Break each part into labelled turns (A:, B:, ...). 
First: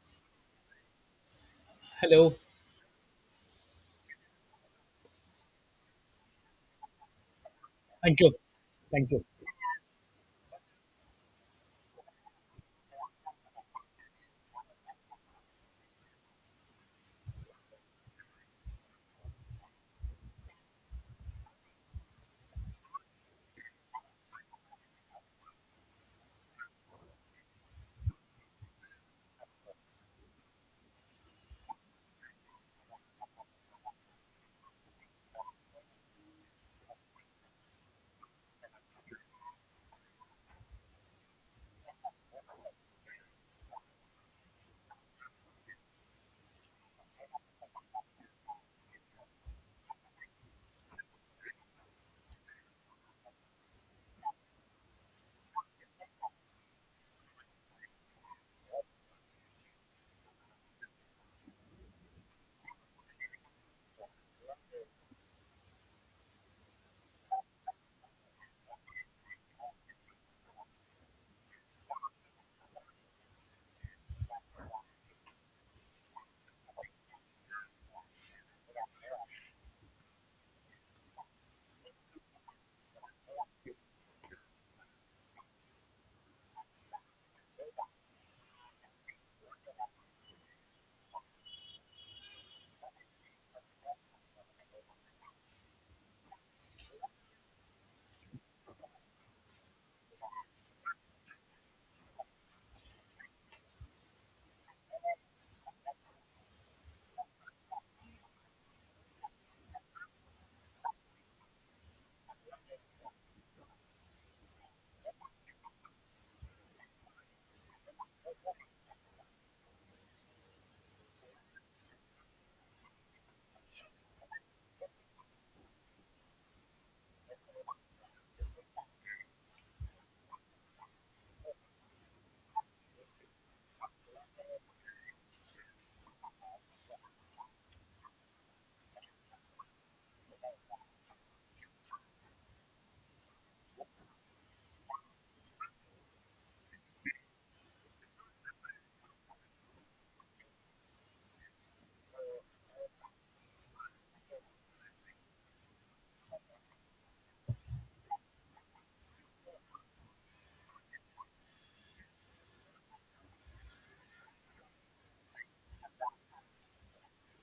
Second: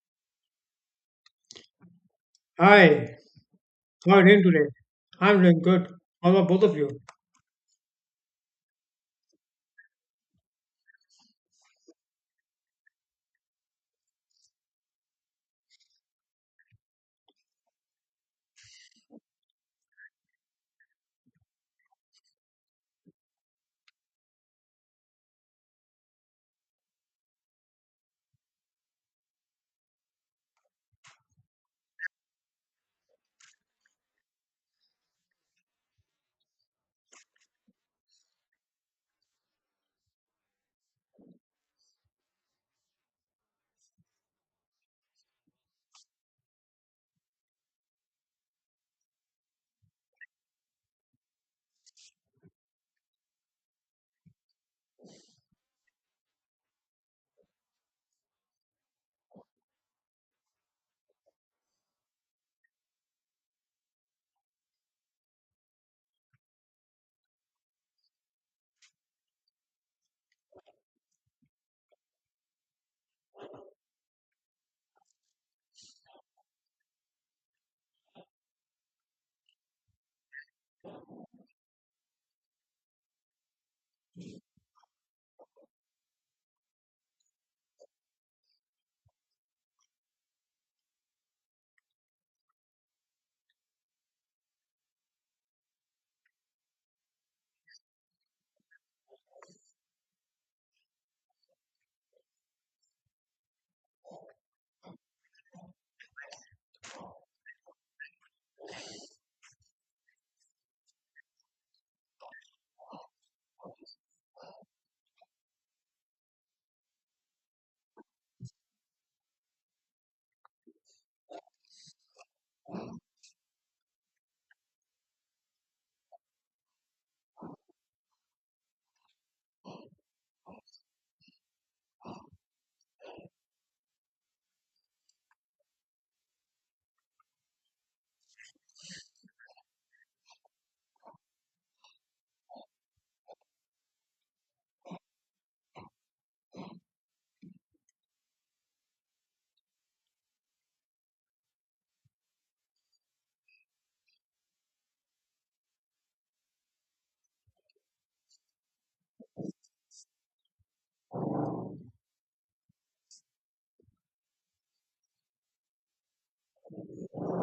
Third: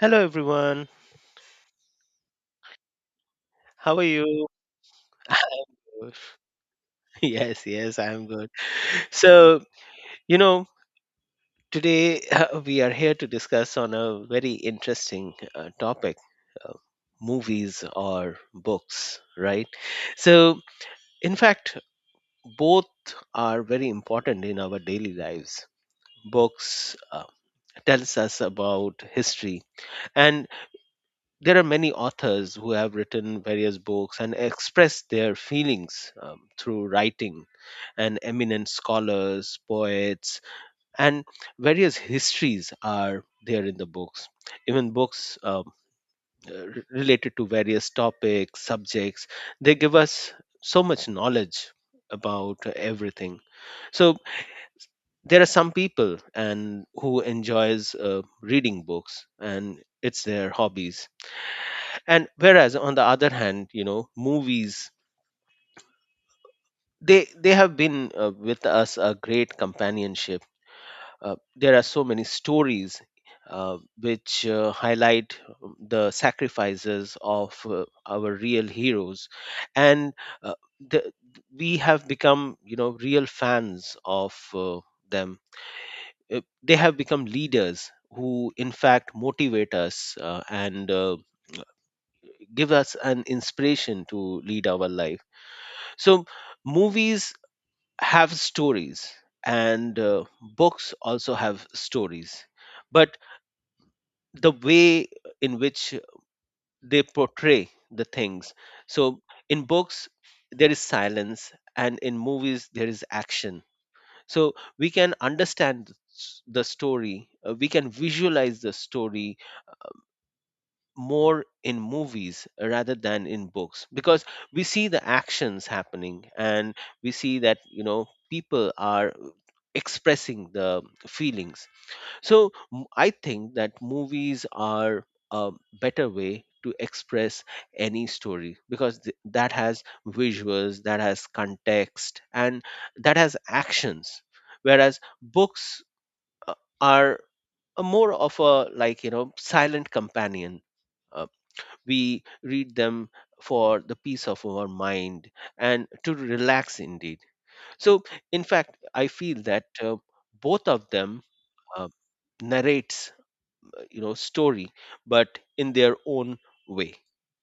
A: Hello everyone.
B: Hello.
C: Hi,
A: How are
C: how are you doing
A: you?
C: today? I'm doing good. How about both of you?
A: Yes, yes,
B: Thank
A: I'm
B: you.
A: good.
B: Thank you.
A: So, you know, today we are here to discuss on a very interesting topic, uh, movies or books, right? So, in fact, both are very important in our daily lives. Books tells us about history, and there are many authors who have written various books and expressed their feelings through writing, and eminent scholars, poets, and various histories are there in the books. Even books related to various topics, subjects, they give us so much knowledge about everything. So there are some people and who enjoys reading books, and it's their hobbies, and whereas, on the other hand, movies, they have been with us a great companionship. There are so many stories which highlight the sacrifices of our real heroes. And uh, the, we have become real fans of them. Uh, they have become leaders who in fact motivate us, and give us an inspiration to lead our life. So movies have stories, and books also have stories, but the way in which they portray the things. So in books, there is silence, and in movies, there is action. So we can understand the story. We can visualize the story more in movies rather than in books, because we see the actions happening, and we see that people are expressing the feelings. So I think that movies are a better way to express any story, because that has visuals, that has context, and that has actions, whereas books uh, are a more of a like silent companion. Uh, we read them for the peace of our mind and to relax indeed. So, in fact, I feel that both of them uh, narrates, story, but in their own way.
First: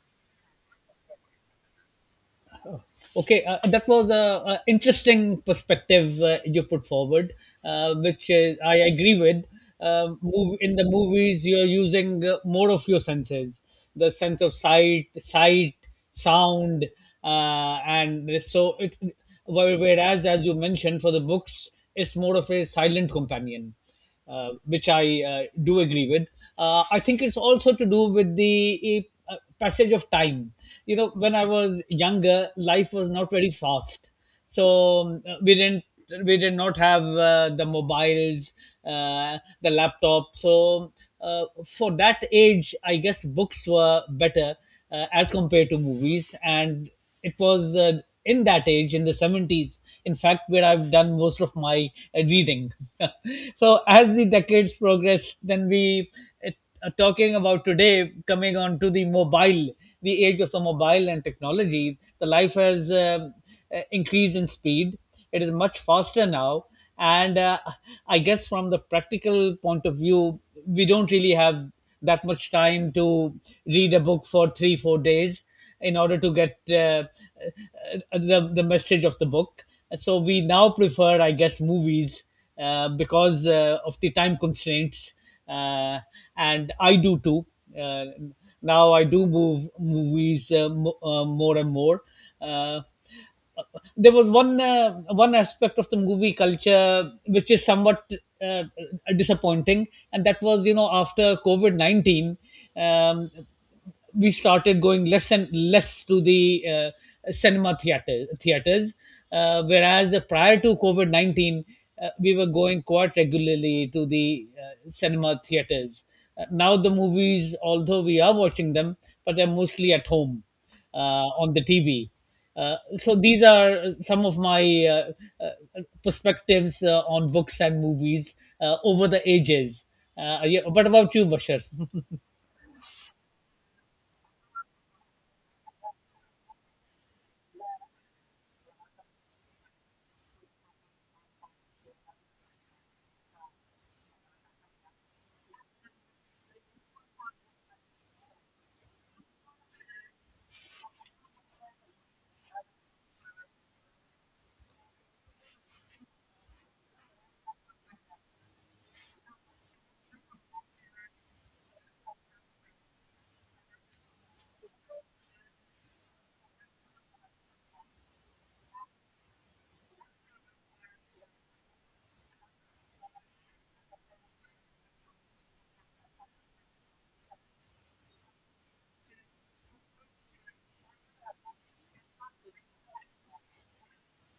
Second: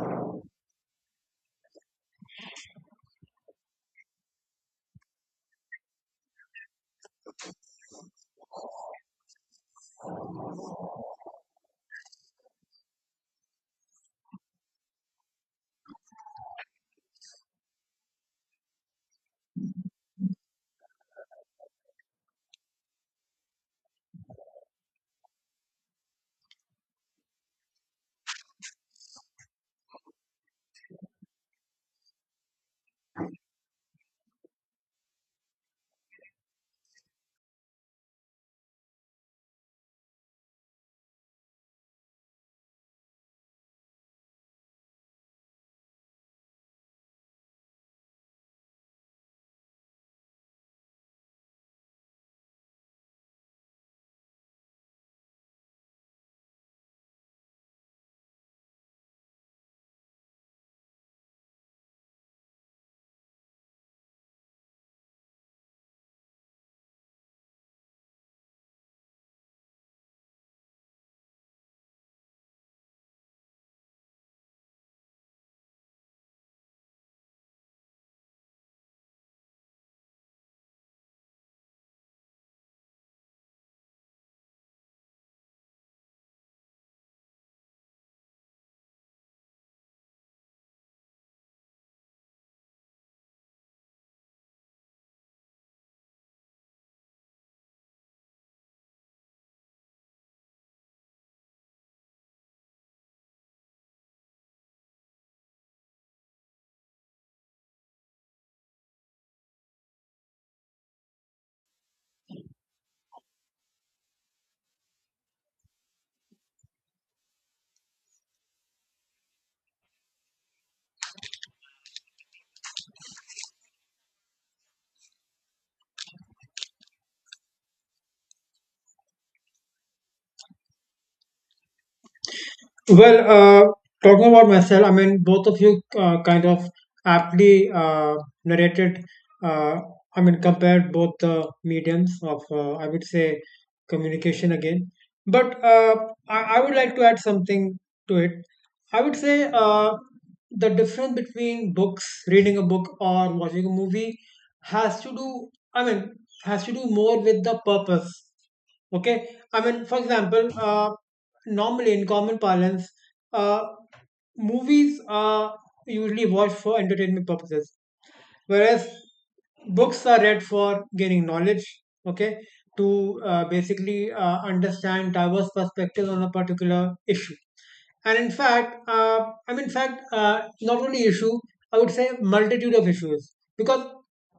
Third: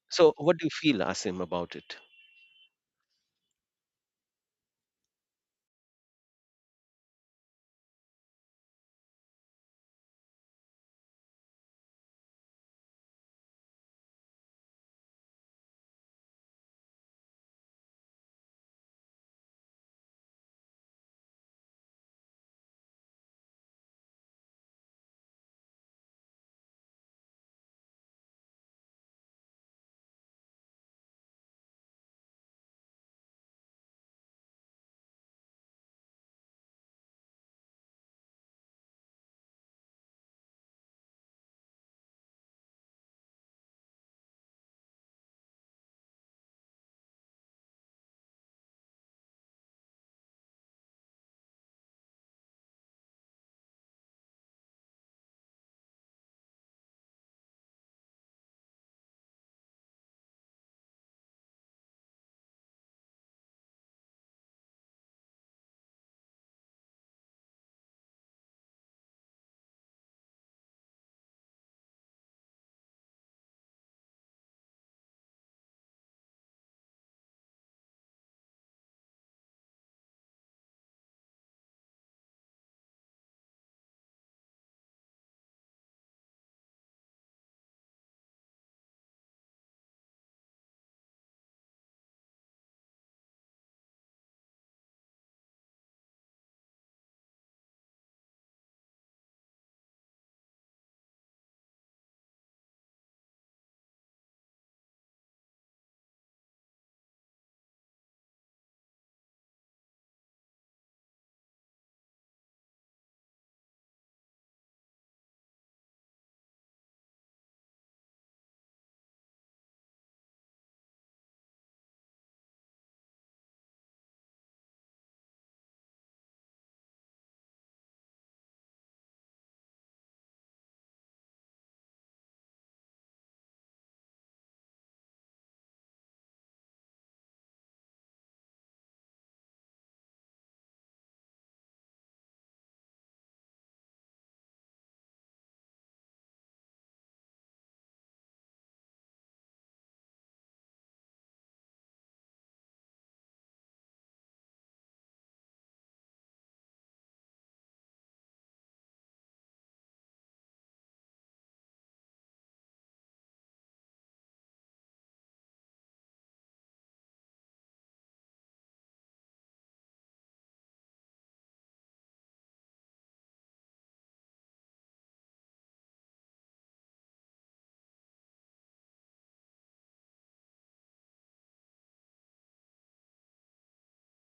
A: So, what do you feel, Asim, about it?
B: Okay, that was a, interesting perspective you put forward, which is, I agree with. In the movies, you're using more of your senses, the sense of sight, sound, and so it. Whereas, as you mentioned, for the books, it's more of a silent companion which I do agree with. I think it's also to do with the passage of time. You know, when I was younger, life was not very fast, so we did not have the mobiles, the laptop. So uh, for that age, I guess books were better as compared to movies, and it was in that age in the 70s, in fact, where I've done most of my reading. So as the decades progressed, then we, talking about today, coming on to the mobile, the age of the mobile and technology, the life has increased in speed. It is much faster now. And I guess from the practical point of view, we don't really have that much time to read a book for three, 4 days in order to get the, message of the book. And so we now prefer, I guess, movies because of the time constraints, uh, and I do too. Uh, Now I do move movies, more and more. Uh, there was one aspect of the movie culture which is somewhat uh, disappointing, and that was, you know, after COVID 19. Um, we started going less and less to the cinema theaters, whereas prior to COVID 19, we were going quite regularly to the cinema theaters. Now, the movies, although we are watching them, but they're mostly at home on the TV. So these are some of my uh, perspectives on books and movies over the ages. Yeah, what about you, Bashar?
C: Well, talking about myself, I mean, both of you kind of aptly narrated, uh, I mean, compared both the mediums of, I would say, communication again. But I would like to add something to it. I would say the difference between books, reading a book, or watching a movie has to do, I mean, has to do more with the purpose. Okay. I mean, for example, normally in common parlance, uh, movies are usually watched for entertainment purposes, whereas books are read for gaining knowledge. Okay, to basically understand diverse perspectives on a particular issue. And in fact, I mean, in fact, not only issue, I would say multitude of issues. Because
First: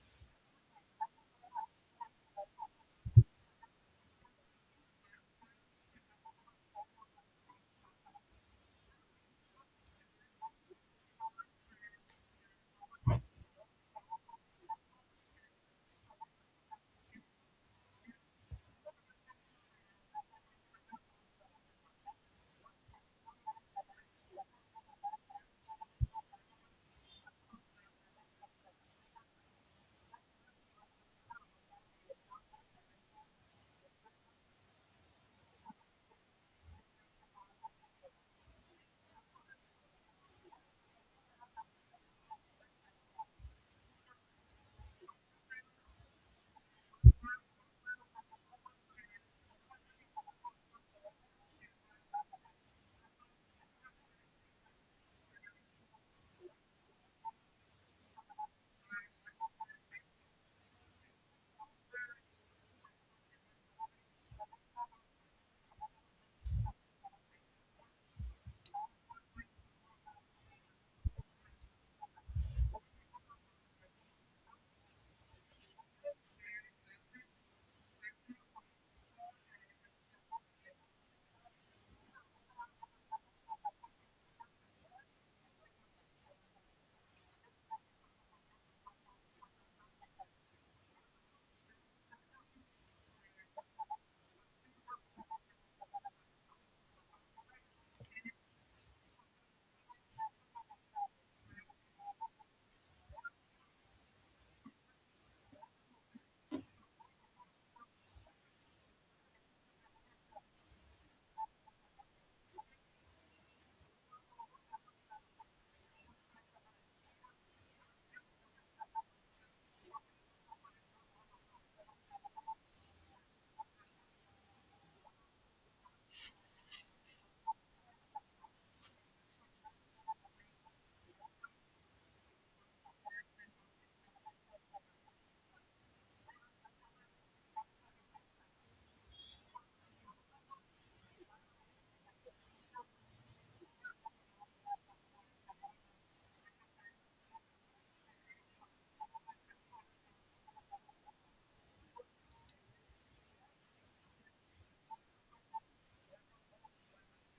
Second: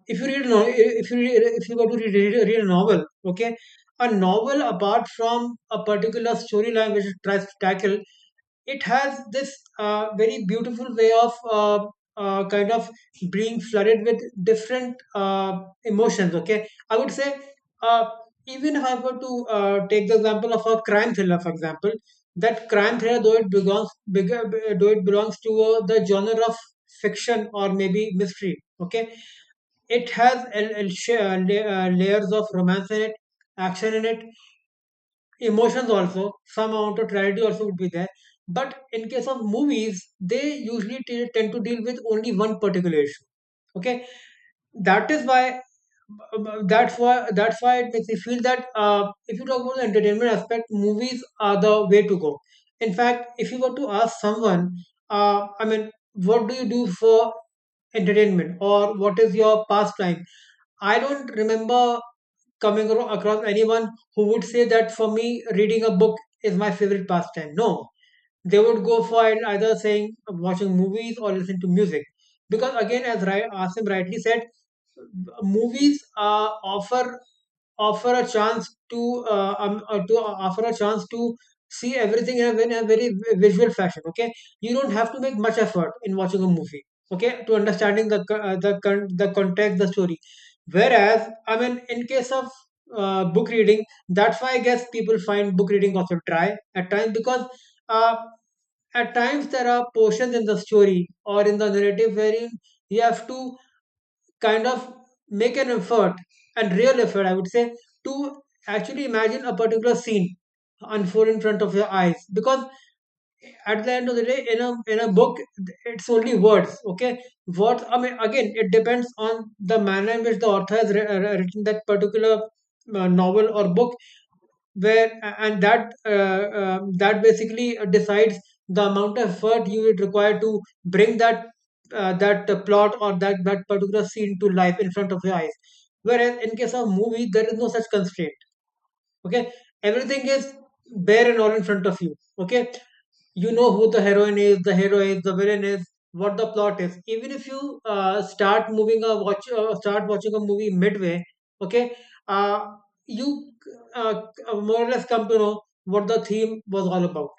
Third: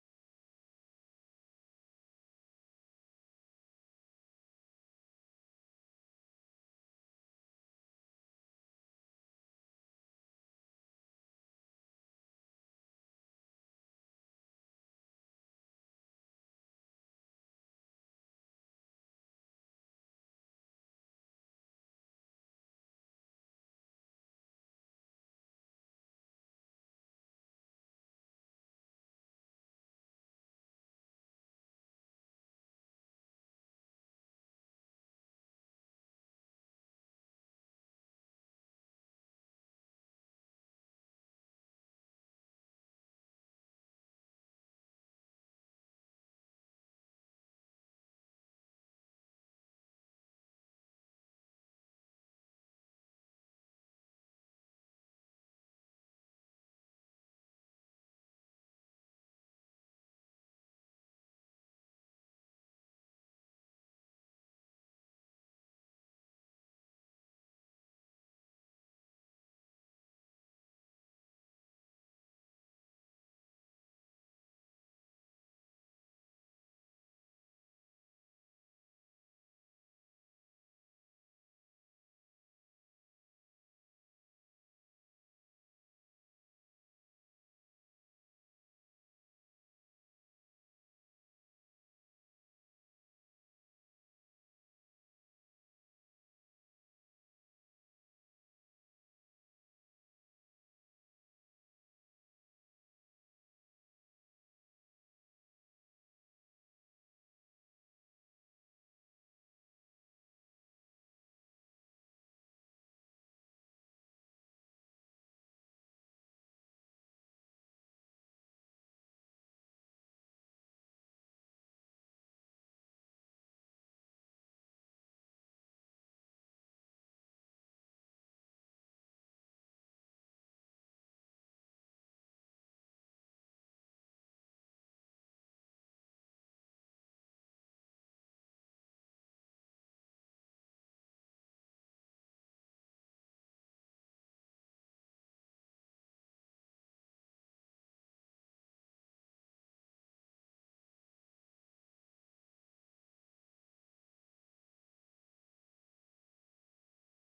C: if you read, if you go to read a novel, okay, a novel apart from a particular storyline which it tries to tackle it has this very beautiful way of kind of being flooded with different emotions. Okay, I would say uh, even if I were to take the example of a crime thriller, for example, that crime thriller though it belongs bigger, though it belongs to the genre of fiction or maybe mystery. Okay, it has layers of romance in it, action in it, emotions, also some amount of tragedy also would be there, but in case of movies they tend to deal with only one particular issue, okay. That is why that's why that's why it makes me feel that if you talk about the entertainment aspect, movies are the way to go. In fact, if you were to ask someone, I mean, what do you do for entertainment, or what is your pastime? I don't remember coming across anyone who would say that for me, reading a book is my favorite pastime. No, they would go for it either saying watching movies or listen to music. Because again, as Asim rightly said, movies offer offer a chance to offer a chance to see everything in in a very visual fashion, okay. You don't have to make much effort in watching a movie, okay, to understanding the context, the story. Whereas I mean, in case of book reading, that's why I guess people find book reading also dry at times, because uh, at times there are portions in the story or in the narrative wherein you have to kind of make an effort, and real effort, I would say, to actually imagine a particular scene unfold in front of your eyes. Because at the end of the day, in a book, it's only words, okay. Words, I mean, again, it depends on the manner in which the author has written that particular novel or book, and that that basically decides the amount of effort you would require to bring that plot, or that particular scene to life in front of your eyes. Whereas in case of movie, there is no such constraint, okay. Everything is bare and all in front of you, okay. You know who the heroine is, the hero is, the villain is, what the plot is. Even if you start watching a movie midway, okay, uh, you uh, more or less come to know what the theme was all about.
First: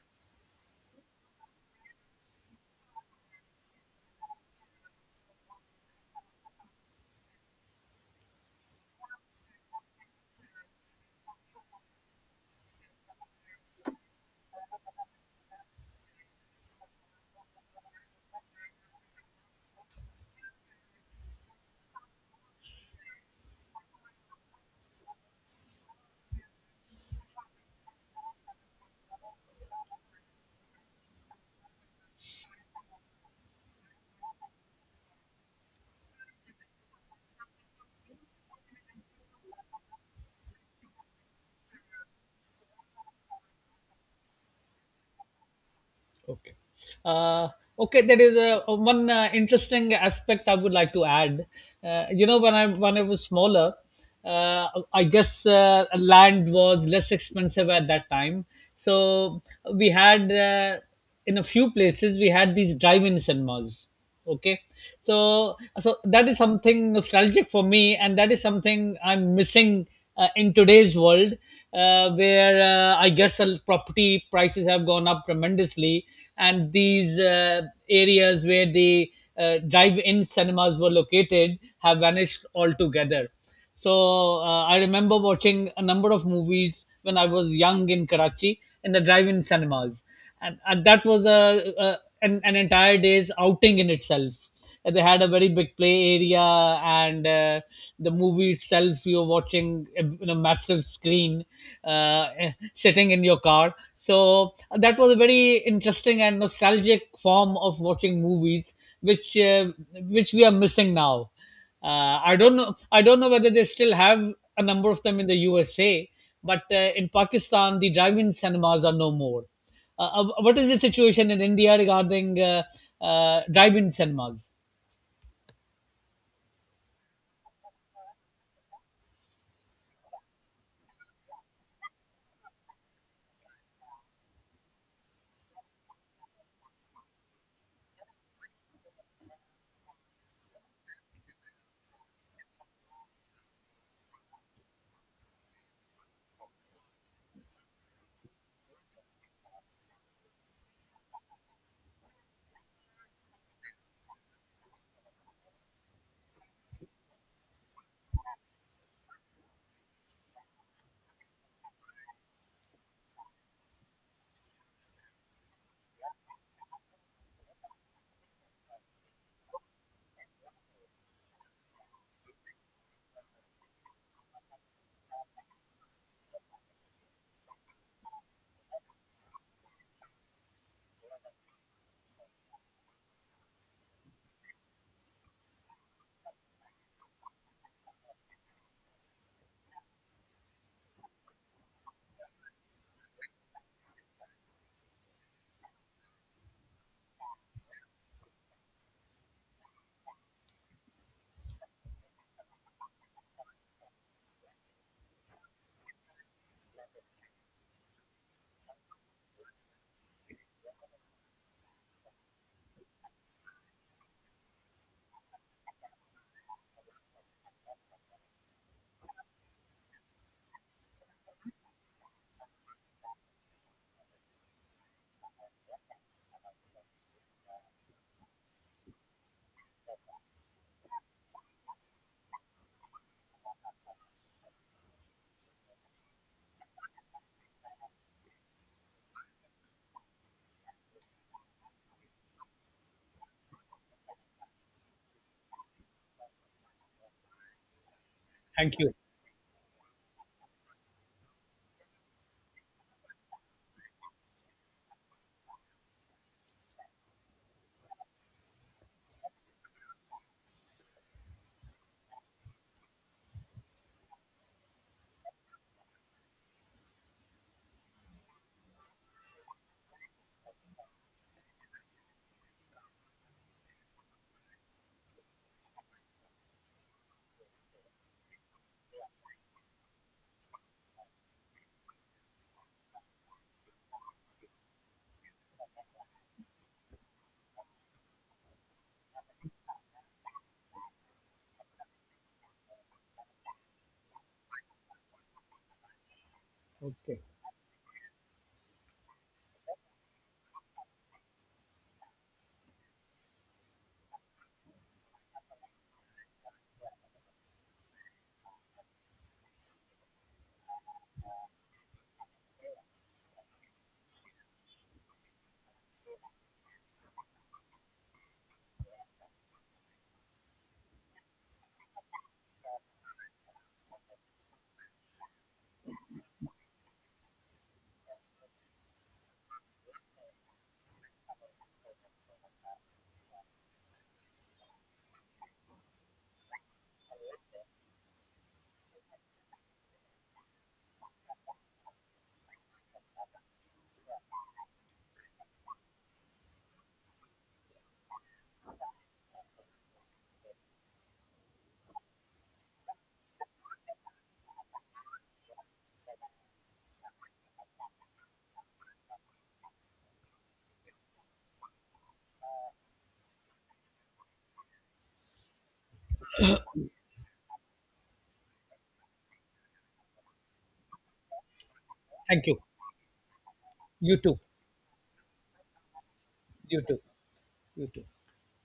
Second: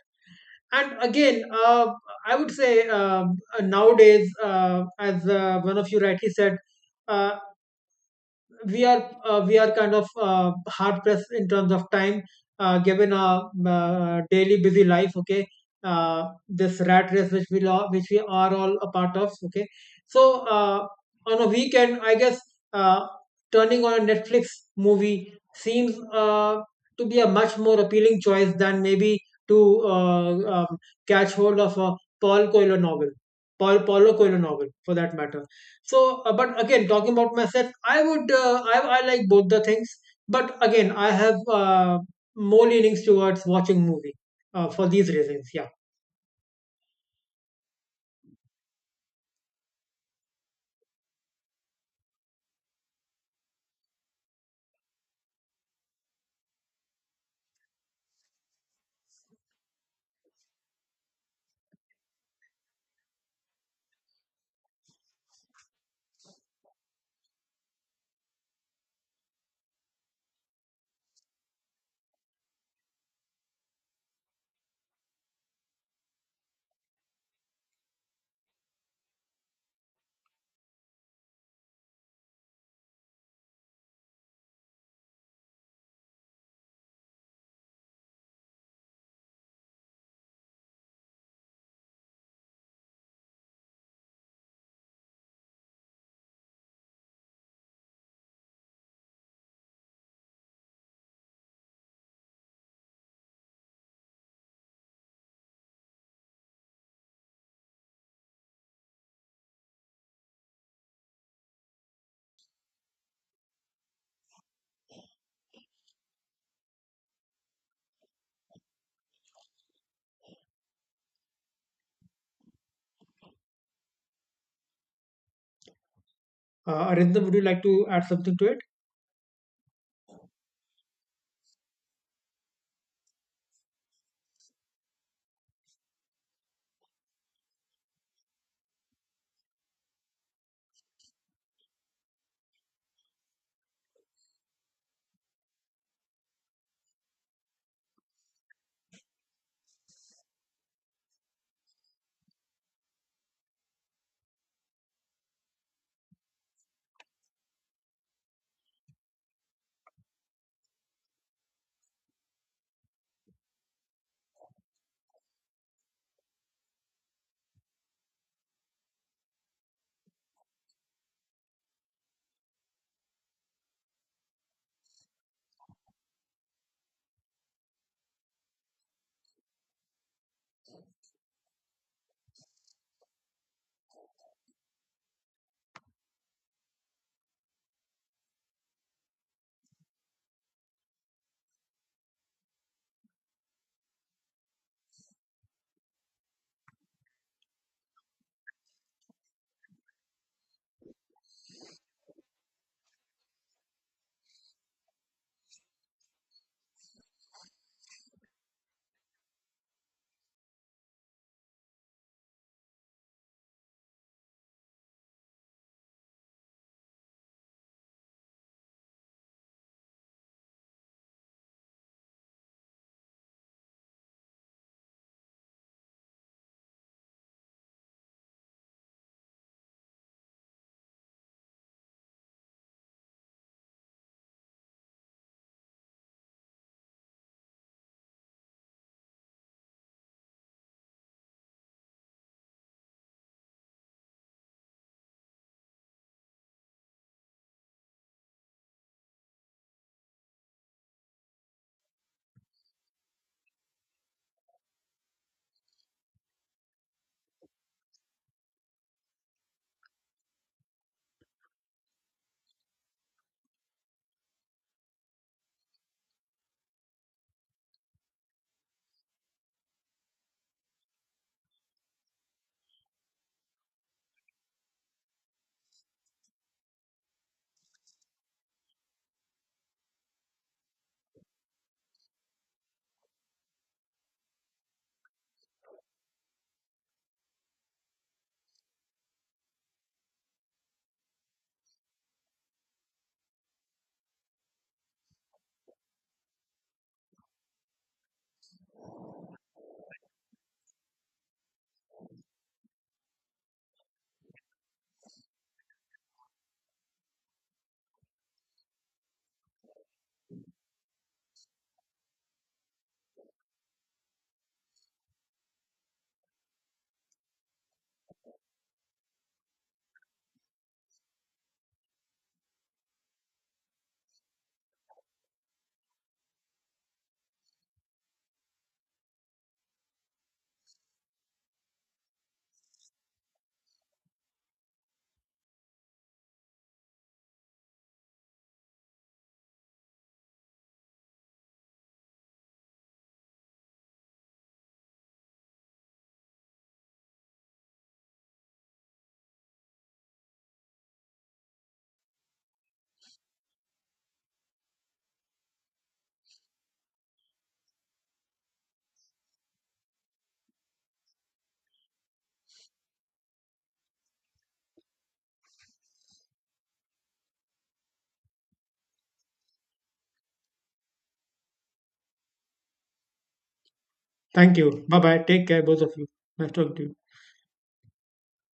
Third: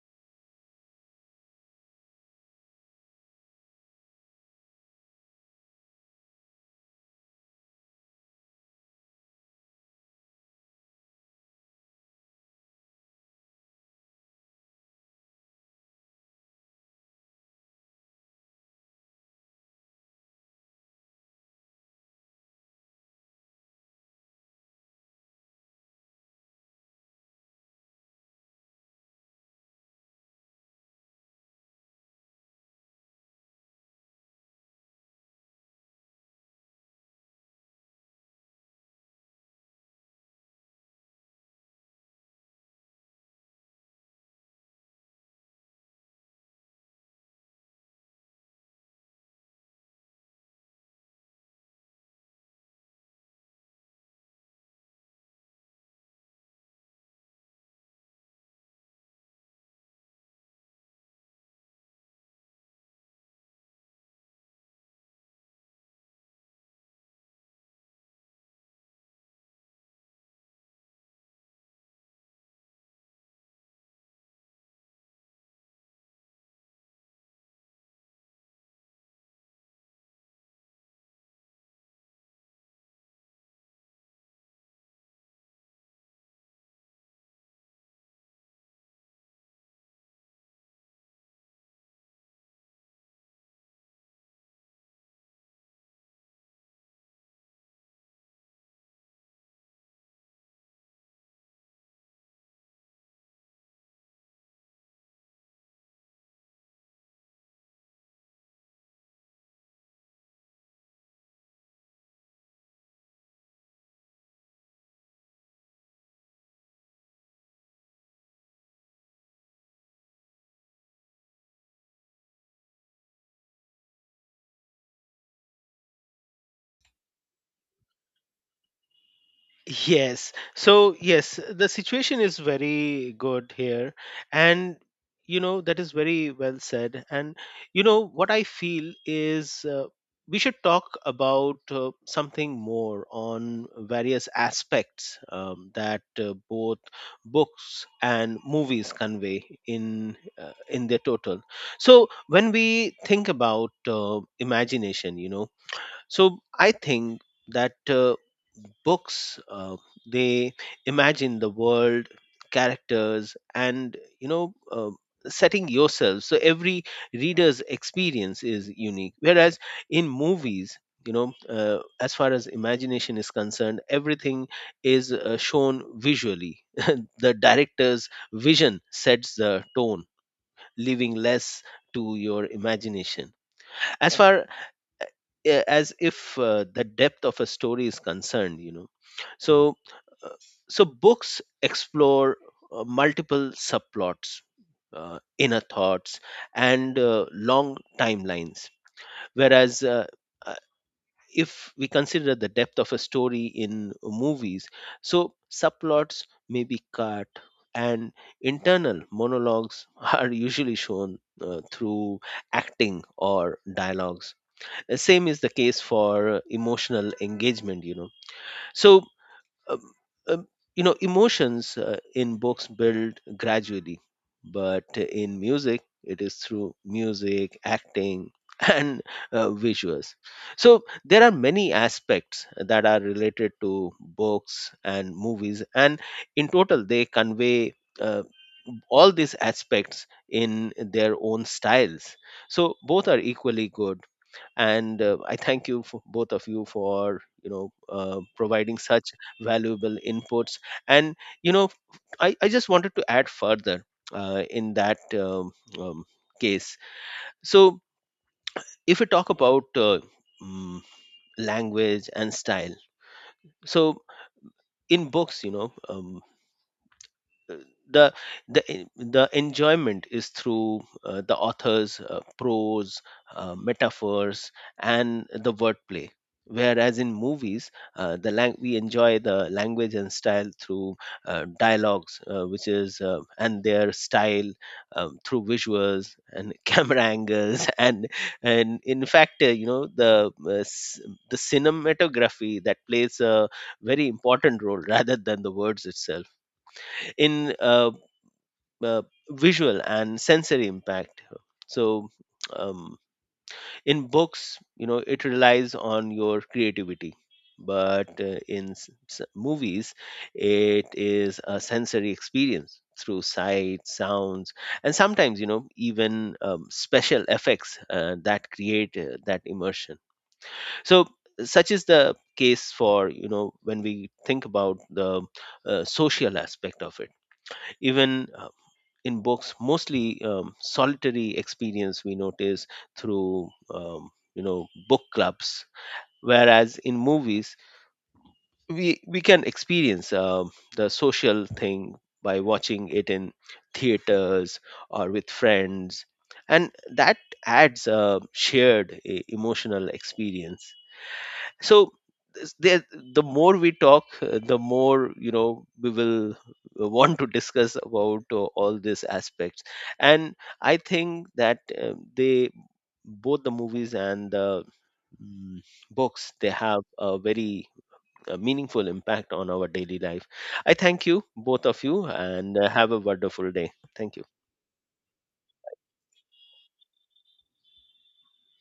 C: And again, I would say nowadays, as one of you rightly said, uh, we are kind of hard pressed in terms of time, given our daily busy life, okay. This rat race which we which we are all a part of, okay. So on a weekend I guess, uh, turning on a Netflix movie seems to be a much more appealing choice than maybe to um, catch hold of a paul coelho novel Paulo Coelho novel, for that matter. So, but again, talking about myself, I would, uh, I like both the things. But again, I have more leanings towards watching movie for these reasons. Yeah.
B: Okay. Uh, okay, there is a, one interesting aspect I would like to add. You know, when I was smaller, uh, I guess land was less expensive at that time. So we had, in a few places we had these drive-in cinemas, okay, so that is something nostalgic for me, and that is something I'm missing in today's world, where I guess the property prices have gone up tremendously, and these areas where the drive-in cinemas were located have vanished altogether. So I remember watching a number of movies when I was young in Karachi in the drive-in cinemas, and that was an entire day's outing in itself. And they had a very big play area, and the movie itself you're watching in a massive screen, sitting in your car. So that was a very interesting and nostalgic form of watching movies, which uh, which we are missing now. I don't know. I don't know whether they still have a number of them in the USA, but in Pakistan, the drive-in cinemas are no more. What is the situation in India regarding drive-in cinemas?
C: Arindam, would you like to add something to it?
A: Yes. So, yes, the situation is very good here. And, that is very well said. And, what I feel is we should talk about something more on various aspects that both books and movies convey in their total. So, when we think about imagination, so I think that books, they imagine the world, characters, and setting yourself, so every reader's experience is unique, whereas in movies, as far as imagination is concerned, everything is shown visually. The director's vision sets the tone, leaving less to your imagination. As far as if the depth of a story is concerned, so uh, so books explore multiple subplots, inner thoughts, and long timelines, whereas uh, if we consider the depth of a story in movies, so subplots may be cut, and internal monologues are usually shown through acting or dialogues. Same is the case for emotional engagement, so um, um, emotions in books build gradually, but in music it is through music, acting and visuals. So there are many aspects that are related to books and movies, and in total they convey uh, all these aspects in their own styles. So both are equally good, and I thank you for both of you for
B: Thank
A: providing
B: you.
A: such valuable inputs. And you know I just wanted to add further in that um, case. So if we talk about mm, language and style, so in books, uh, the the enjoyment is through the author's prose, metaphors, and the wordplay, whereas in movies, the we enjoy the language and style through dialogues, which is, and their style, through visuals and camera angles, and in fact, the cinematography that plays a very important role rather than the words itself,
B: Okay.
A: in uh, visual and sensory impact. So um, in books, it relies on your creativity, but in movies, it is a sensory experience through sight, sounds, and sometimes, even special effects that create that immersion. So such is the case for when we think about the social aspect of it. Even in books, mostly solitary experience we notice through book clubs, whereas in movies, we can experience the social thing by watching it in theaters or with friends, and that adds a shared emotional experience. So, this- there, the more we talk, the more we will want to discuss about all these aspects. And I think that they, both the movies and the mm, books, they have a very meaningful impact on our daily life. I thank you both of you,
B: Thank
A: and
B: you.
A: have a wonderful day. Thank
B: You
A: you.
B: too.
C: Thank you. Bye bye. Take care, both of you. Nice talking
B: You
C: to you.
B: too. You too.